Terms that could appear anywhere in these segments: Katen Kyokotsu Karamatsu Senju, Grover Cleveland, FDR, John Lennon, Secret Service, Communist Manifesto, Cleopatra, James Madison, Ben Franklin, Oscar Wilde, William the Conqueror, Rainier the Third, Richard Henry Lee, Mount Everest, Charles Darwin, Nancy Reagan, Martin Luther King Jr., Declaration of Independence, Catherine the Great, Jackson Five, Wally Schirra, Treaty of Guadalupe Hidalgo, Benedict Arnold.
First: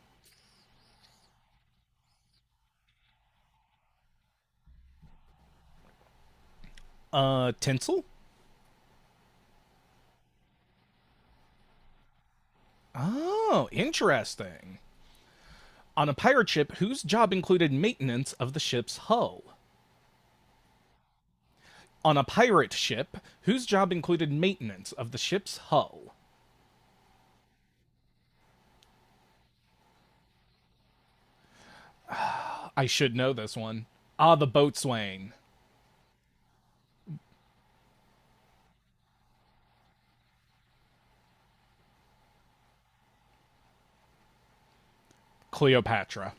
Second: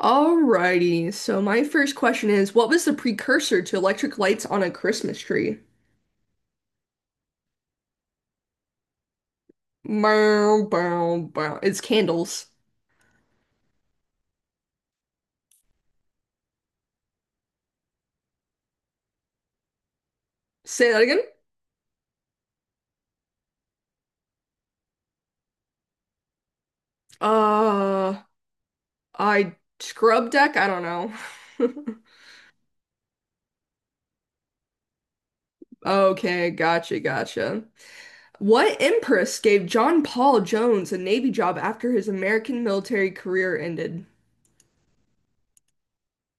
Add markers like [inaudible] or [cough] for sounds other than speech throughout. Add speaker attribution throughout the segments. Speaker 1: Alrighty, so my first question is, what was the precursor to electric lights on a Christmas tree?
Speaker 2: Tinsel?
Speaker 1: Bow, bow, bow. It's candles.
Speaker 2: Oh, interesting. On a pirate ship whose job included maintenance of the ship's hull.
Speaker 1: Say that again?
Speaker 2: On a pirate ship whose job included maintenance of the ship's hull.
Speaker 1: Uh, I scrub deck? I don't know. [laughs]
Speaker 2: I should know this one. Ah, the boatswain.
Speaker 1: Okay, gotcha, gotcha. What empress gave John Paul Jones a Navy job after his American military career ended?
Speaker 2: Cleopatra.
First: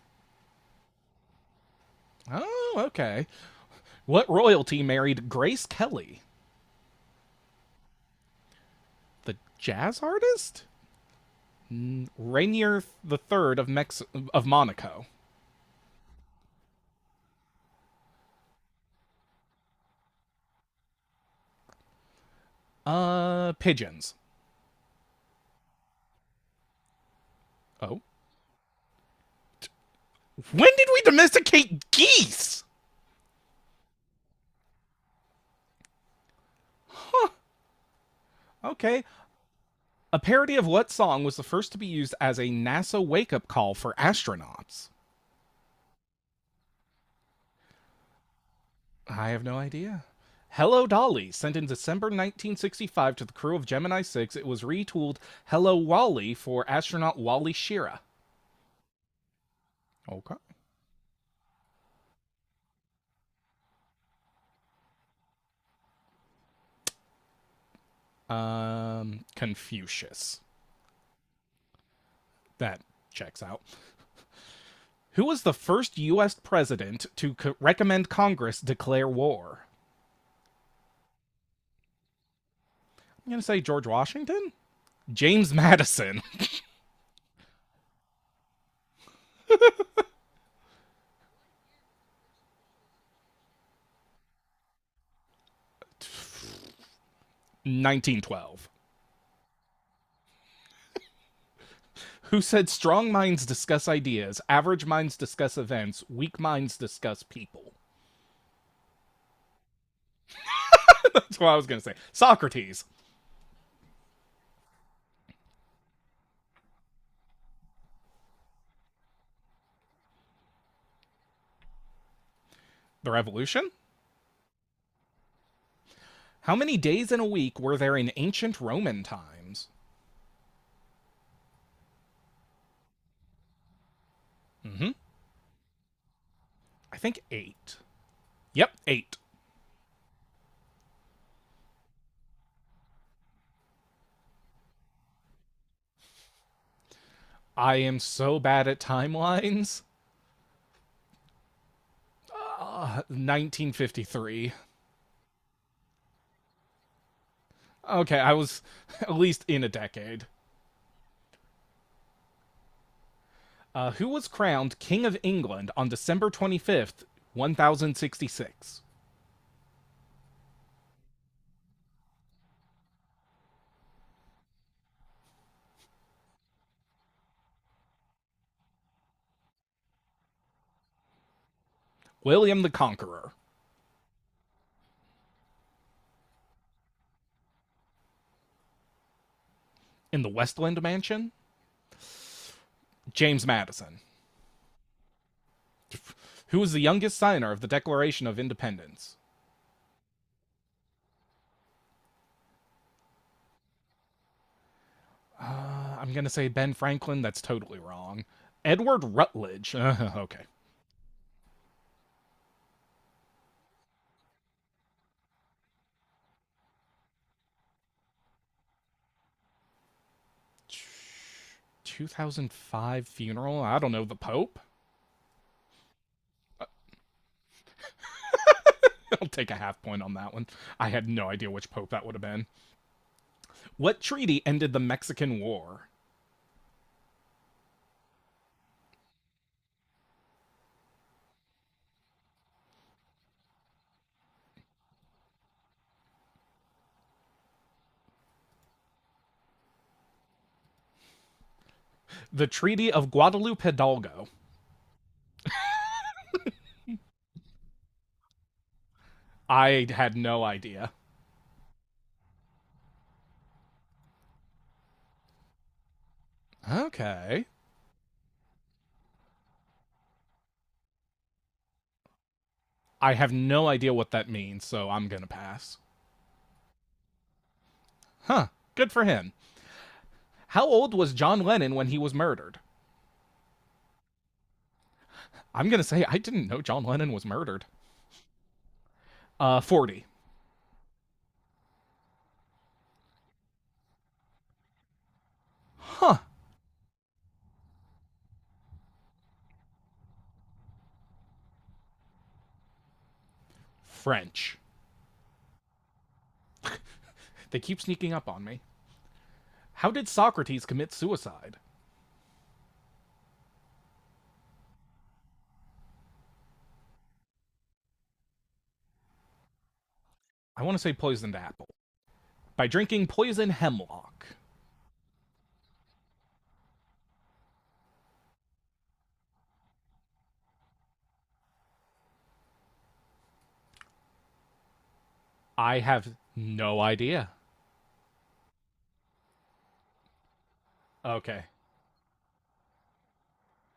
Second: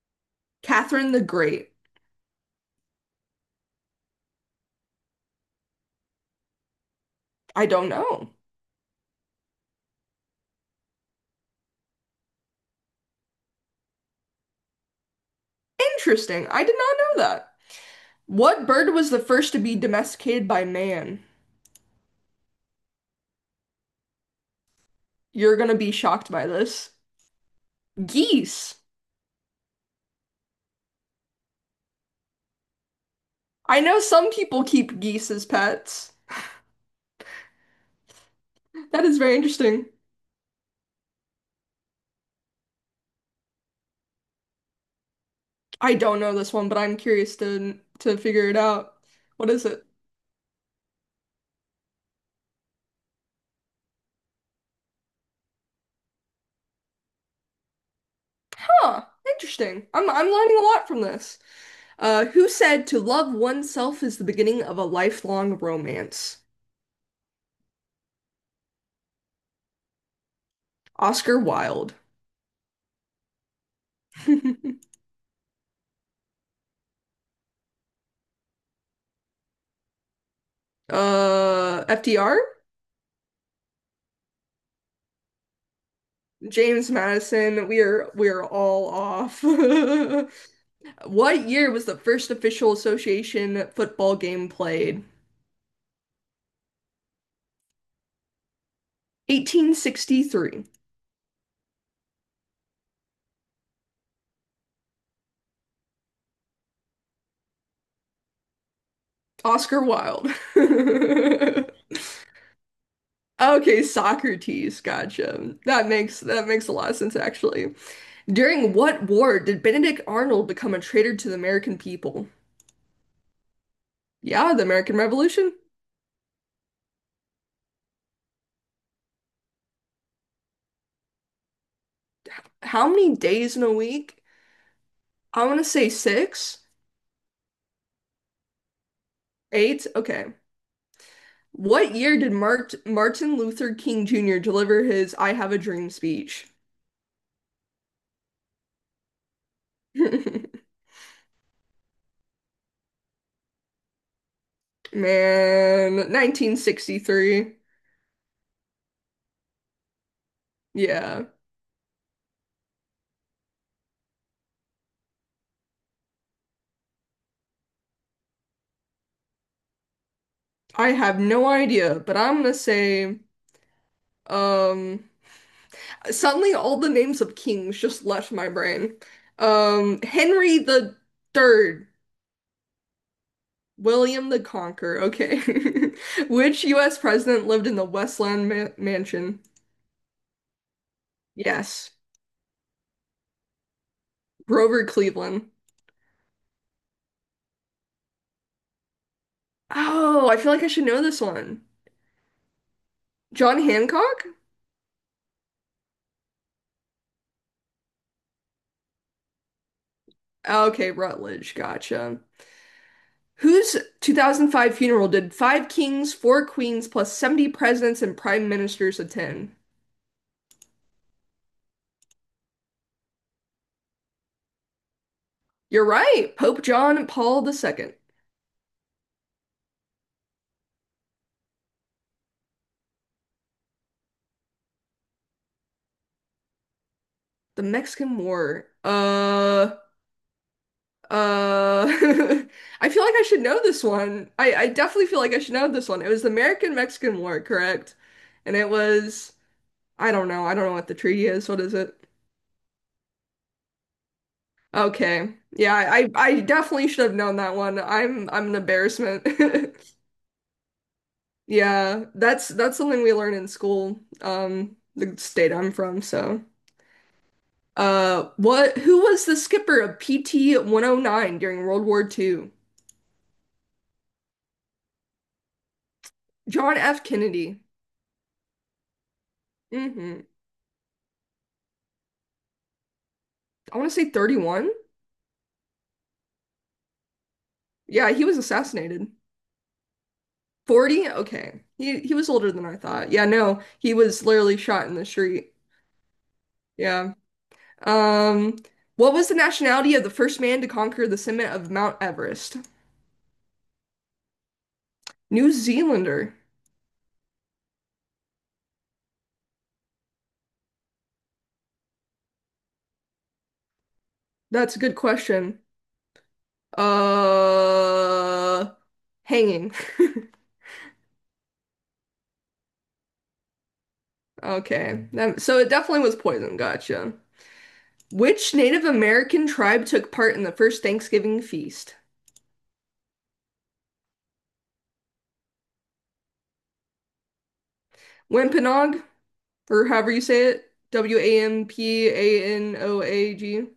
Speaker 1: Catherine the Great.
Speaker 2: Oh, okay. What royalty married Grace Kelly?
Speaker 1: I don't know.
Speaker 2: The jazz artist? Rainier the Third of Monaco.
Speaker 1: Interesting. I did not know that. What bird was the first to be domesticated by man?
Speaker 2: Pigeons.
Speaker 1: You're gonna be shocked by this.
Speaker 2: Oh,
Speaker 1: Geese.
Speaker 2: when did we domesticate geese?
Speaker 1: I know some people keep geese as pets.
Speaker 2: Okay.
Speaker 1: That is very interesting.
Speaker 2: A parody of what song was the first to be used as a NASA wake up call for astronauts?
Speaker 1: I don't know this one, but I'm curious to figure it out.
Speaker 2: I have
Speaker 1: What
Speaker 2: no
Speaker 1: is it?
Speaker 2: idea. Hello Dolly, sent in December 1965 to the crew of Gemini 6, it was retooled Hello Wally for astronaut Wally Schirra.
Speaker 1: Huh, interesting. I'm
Speaker 2: Okay.
Speaker 1: learning a lot from this. Who said to love oneself is the beginning of a lifelong romance?
Speaker 2: Confucius.
Speaker 1: Oscar Wilde.
Speaker 2: That checks out.
Speaker 1: [laughs]
Speaker 2: Who was the first U.S. president to recommend Congress declare war?
Speaker 1: FDR?
Speaker 2: I'm going to say George Washington? James Madison. [laughs]
Speaker 1: James Madison. We are all off. [laughs] What year was the first official association football game played?
Speaker 2: 1912.
Speaker 1: 1863.
Speaker 2: Who said strong minds discuss ideas, average minds discuss events, weak minds discuss people.
Speaker 1: Oscar Wilde.
Speaker 2: [laughs] That's what I was going
Speaker 1: [laughs]
Speaker 2: to say. Socrates.
Speaker 1: Okay, Socrates, gotcha. That makes a lot of sense actually. During what war did Benedict Arnold become a traitor to the American people?
Speaker 2: The revolution?
Speaker 1: Yeah, the American Revolution.
Speaker 2: How many days in a week were there in ancient Roman times?
Speaker 1: How many days in a week?
Speaker 2: Hmm.
Speaker 1: I want to say six,
Speaker 2: I think eight. Yep, eight.
Speaker 1: eight. Okay. What year did Martin Luther King Jr. deliver his I Have a Dream speech?
Speaker 2: I am so bad at timelines.
Speaker 1: [laughs]
Speaker 2: [laughs] 1953.
Speaker 1: Man, 1963.
Speaker 2: Okay, I was, [laughs] at least in a decade.
Speaker 1: Yeah.
Speaker 2: Who was crowned King of England on December 25th, 1066?
Speaker 1: I have no idea, but I'm gonna say, um, suddenly all the names of kings just left my brain. Henry the Third,
Speaker 2: William the Conqueror.
Speaker 1: William the Conqueror. Okay. [laughs] Which US president lived in the Westland ma Mansion?
Speaker 2: In the Westland Mansion?
Speaker 1: Yes.
Speaker 2: James Madison.
Speaker 1: Grover Cleveland.
Speaker 2: Who was the youngest signer of the Declaration of Independence?
Speaker 1: Oh, I feel like I should know this one. John Hancock?
Speaker 2: I'm going to say Ben Franklin. That's totally wrong. Edward Rutledge. [laughs] Okay.
Speaker 1: Okay, Rutledge. Gotcha. Whose 2005 funeral did five kings, four queens, plus 70 presidents and prime ministers attend?
Speaker 2: 2005 funeral. I don't know. The Pope?
Speaker 1: You're right, Pope John Paul II.
Speaker 2: [laughs] I'll take a half point on that one. I had no idea which pope that would have been. What treaty ended the Mexican War?
Speaker 1: The Mexican War. Uh, [laughs] I feel like I should know this one. I definitely feel like I should know this one. It was the American-Mexican War, correct? And it was, I don't know what the treaty is. What is it?
Speaker 2: The Treaty of Guadalupe Hidalgo.
Speaker 1: Okay. Yeah, I definitely should have known that one. I'm an embarrassment.
Speaker 2: I
Speaker 1: [laughs]
Speaker 2: had no idea.
Speaker 1: Yeah, that's something we learn in school, the state I'm from, so.
Speaker 2: Okay.
Speaker 1: What Who was the skipper of PT 109 during World War II?
Speaker 2: I have no idea what that means, so I'm going to pass.
Speaker 1: John F. Kennedy.
Speaker 2: Huh. Good for him.
Speaker 1: hmm
Speaker 2: How old was John Lennon when he was murdered?
Speaker 1: I want to say 31.
Speaker 2: I'm gonna say I didn't know John Lennon was murdered.
Speaker 1: Yeah, he was assassinated.
Speaker 2: 40.
Speaker 1: 40? Okay. He was older than I thought. Yeah, no, he was literally shot in the street.
Speaker 2: Huh.
Speaker 1: Yeah. Um, what was the nationality of the first man to conquer the summit of Mount Everest?
Speaker 2: French.
Speaker 1: New Zealander.
Speaker 2: They keep sneaking up on me. How did Socrates commit suicide?
Speaker 1: That's a good question. Uh, Hanging. [laughs]
Speaker 2: I want to say poisoned apple. By drinking poison hemlock.
Speaker 1: Okay. That, so it definitely was poison. Gotcha. Which Native American tribe took part in the first Thanksgiving feast?
Speaker 2: I have no idea.
Speaker 1: Wampanoag, or however you say it.
Speaker 2: Okay.
Speaker 1: Wampanoag.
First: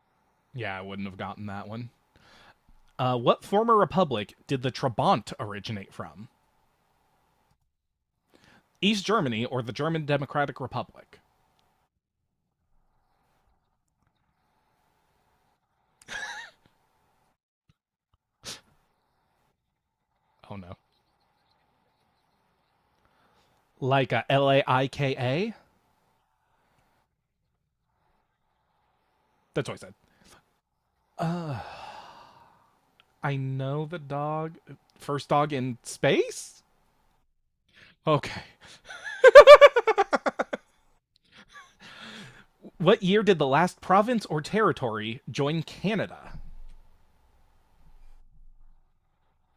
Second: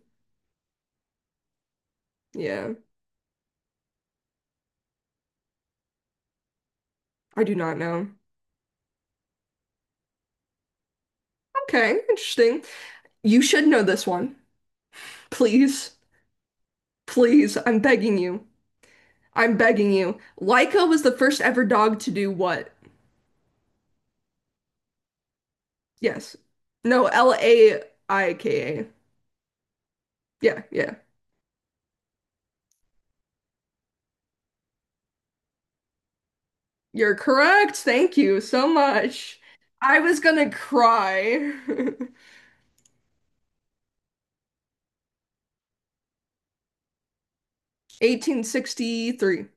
Speaker 2: Yeah, I wouldn't have gotten that one.
Speaker 1: Yeah,
Speaker 2: What former republic did the Trabant originate from?
Speaker 1: I do not know.
Speaker 2: East Germany or the German Democratic Republic?
Speaker 1: Okay, interesting. You should know this one. Please, please, I'm begging you. I'm begging you.
Speaker 2: Oh no.
Speaker 1: Laika was the first ever dog to do what?
Speaker 2: Like a Laika?
Speaker 1: Yes. No, Laika.
Speaker 2: That's what I said.
Speaker 1: Yeah, yeah.
Speaker 2: Uh, I know the dog. First dog in space?
Speaker 1: You're correct. Thank
Speaker 2: Okay.
Speaker 1: you so much. I was gonna cry. [laughs]
Speaker 2: What year did the last province or territory join Canada?
Speaker 1: 1863.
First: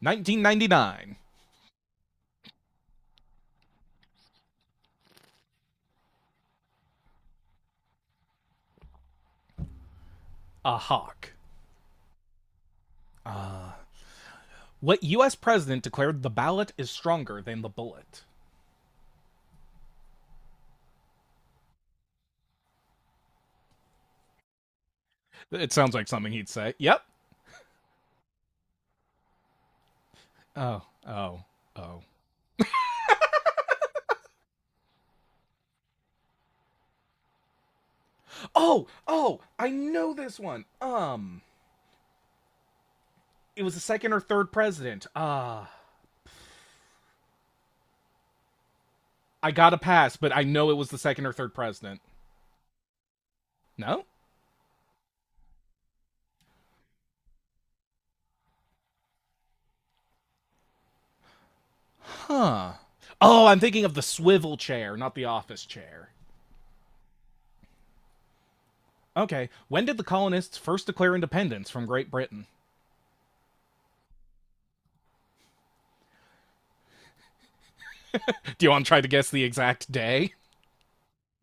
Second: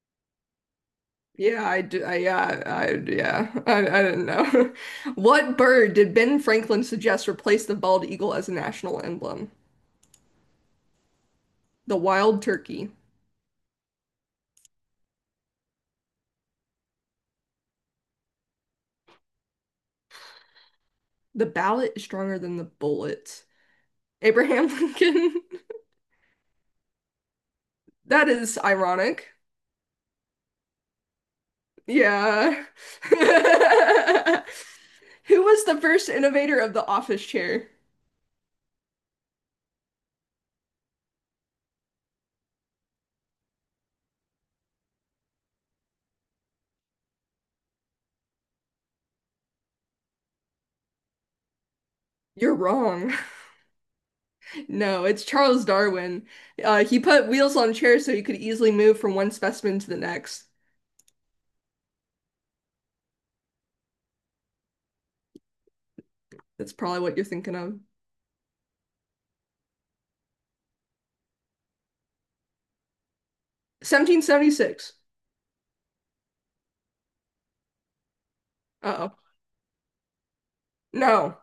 Speaker 2: 1999.
Speaker 1: Yeah, I do. I, yeah, I, yeah. [laughs] I don't know. [laughs] What bird did Ben Franklin suggest replace the bald eagle as a national emblem?
Speaker 2: A hawk.
Speaker 1: The wild turkey.
Speaker 2: What U.S. president declared the ballot is stronger than the bullet?
Speaker 1: The ballot is stronger than the bullet. Abraham [laughs] Lincoln.
Speaker 2: It sounds like something he'd say. Yep.
Speaker 1: That is ironic.
Speaker 2: Oh, oh, oh.
Speaker 1: Yeah. [laughs] Who was the first innovator of the office chair?
Speaker 2: Oh, oh, I know this one. It was the second or third president. I got a pass, but I know it was the second or third president.
Speaker 1: You're wrong.
Speaker 2: No?
Speaker 1: No, it's Charles Darwin. He put wheels on chairs so he could easily move from one specimen to the next.
Speaker 2: Huh. Oh, I'm thinking of the swivel chair, not the office chair.
Speaker 1: That's probably what you're thinking of.
Speaker 2: Okay, when did the colonists first declare independence from Great Britain?
Speaker 1: 1776.
Speaker 2: Do you want to try to
Speaker 1: Uh-oh.
Speaker 2: guess the exact day?
Speaker 1: No.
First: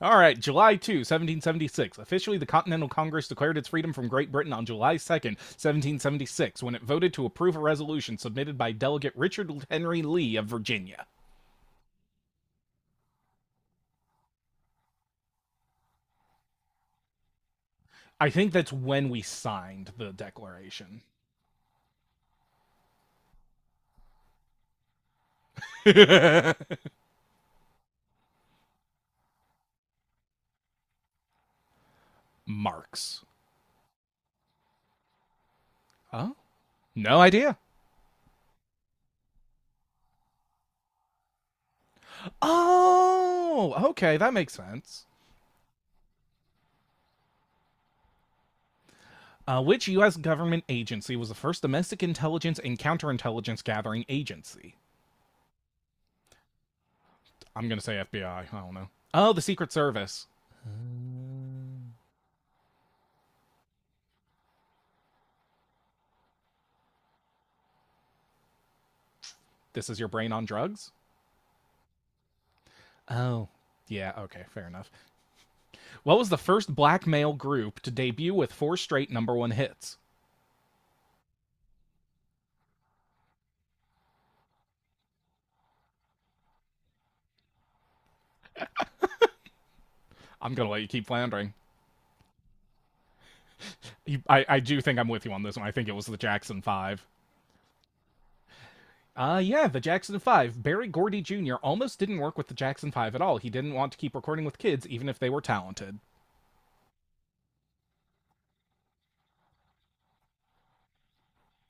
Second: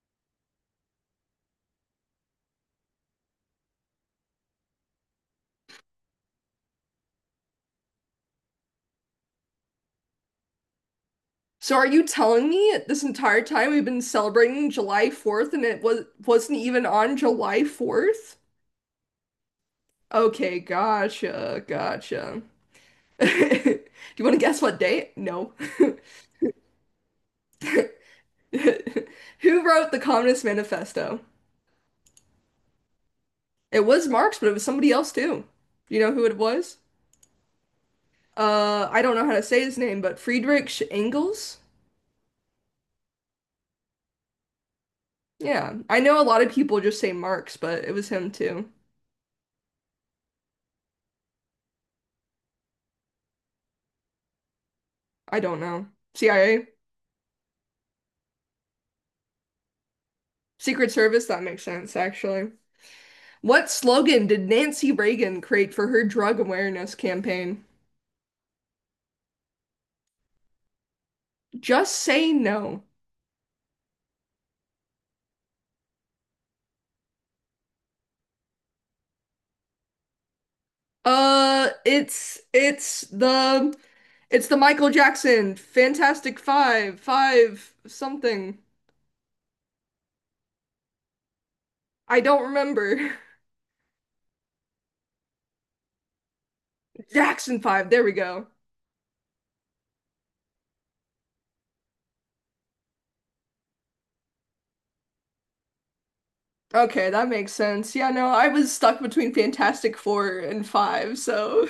Speaker 2: All right, July 2, 1776. Officially, the Continental Congress declared its freedom from Great Britain on July 2nd, seventeen 1776, when it voted to approve a resolution submitted by Delegate Richard Henry Lee of Virginia.
Speaker 1: So are you telling me this entire time we've been celebrating July 4th and it wasn't even on July
Speaker 2: I
Speaker 1: 4th?
Speaker 2: think that's when we signed the
Speaker 1: Okay,
Speaker 2: declaration.
Speaker 1: gotcha, gotcha. [laughs] Do you want to guess what date? No. [laughs]
Speaker 2: [laughs]
Speaker 1: Who wrote the Communist Manifesto?
Speaker 2: Marks.
Speaker 1: It was Marx, but it was somebody else too. Do you know who
Speaker 2: Huh?
Speaker 1: it was?
Speaker 2: No idea.
Speaker 1: I don't know how to say his name, but Friedrich Engels?
Speaker 2: Oh, okay, that makes sense.
Speaker 1: Yeah. I know a lot of people just say Marx, but it was him too.
Speaker 2: Which U.S. government agency was the first domestic intelligence and counterintelligence gathering agency?
Speaker 1: I don't know. CIA?
Speaker 2: I'm gonna say FBI. I don't know. Oh, the Secret Service.
Speaker 1: Secret Service? That makes sense, actually. What slogan did Nancy Reagan create for her drug awareness campaign?
Speaker 2: This is your brain on drugs?
Speaker 1: Just say no.
Speaker 2: Oh, yeah, okay, fair enough. What was the first black male group to debut with four straight number one hits?
Speaker 1: Uh, it's it's the it's the Michael Jackson Fantastic Five, five something.
Speaker 2: I'm gonna let you keep floundering.
Speaker 1: I don't remember.
Speaker 2: I do think I'm with you on this one. I think it was the Jackson Five.
Speaker 1: [laughs] Jackson Five, there we go.
Speaker 2: Yeah, the Jackson 5. Barry Gordy Jr. almost didn't work with the Jackson 5 at all. He didn't want to keep recording with kids, even if they were talented.
Speaker 1: Okay, that makes sense. Yeah, no, I was stuck between Fantastic Four and Five, so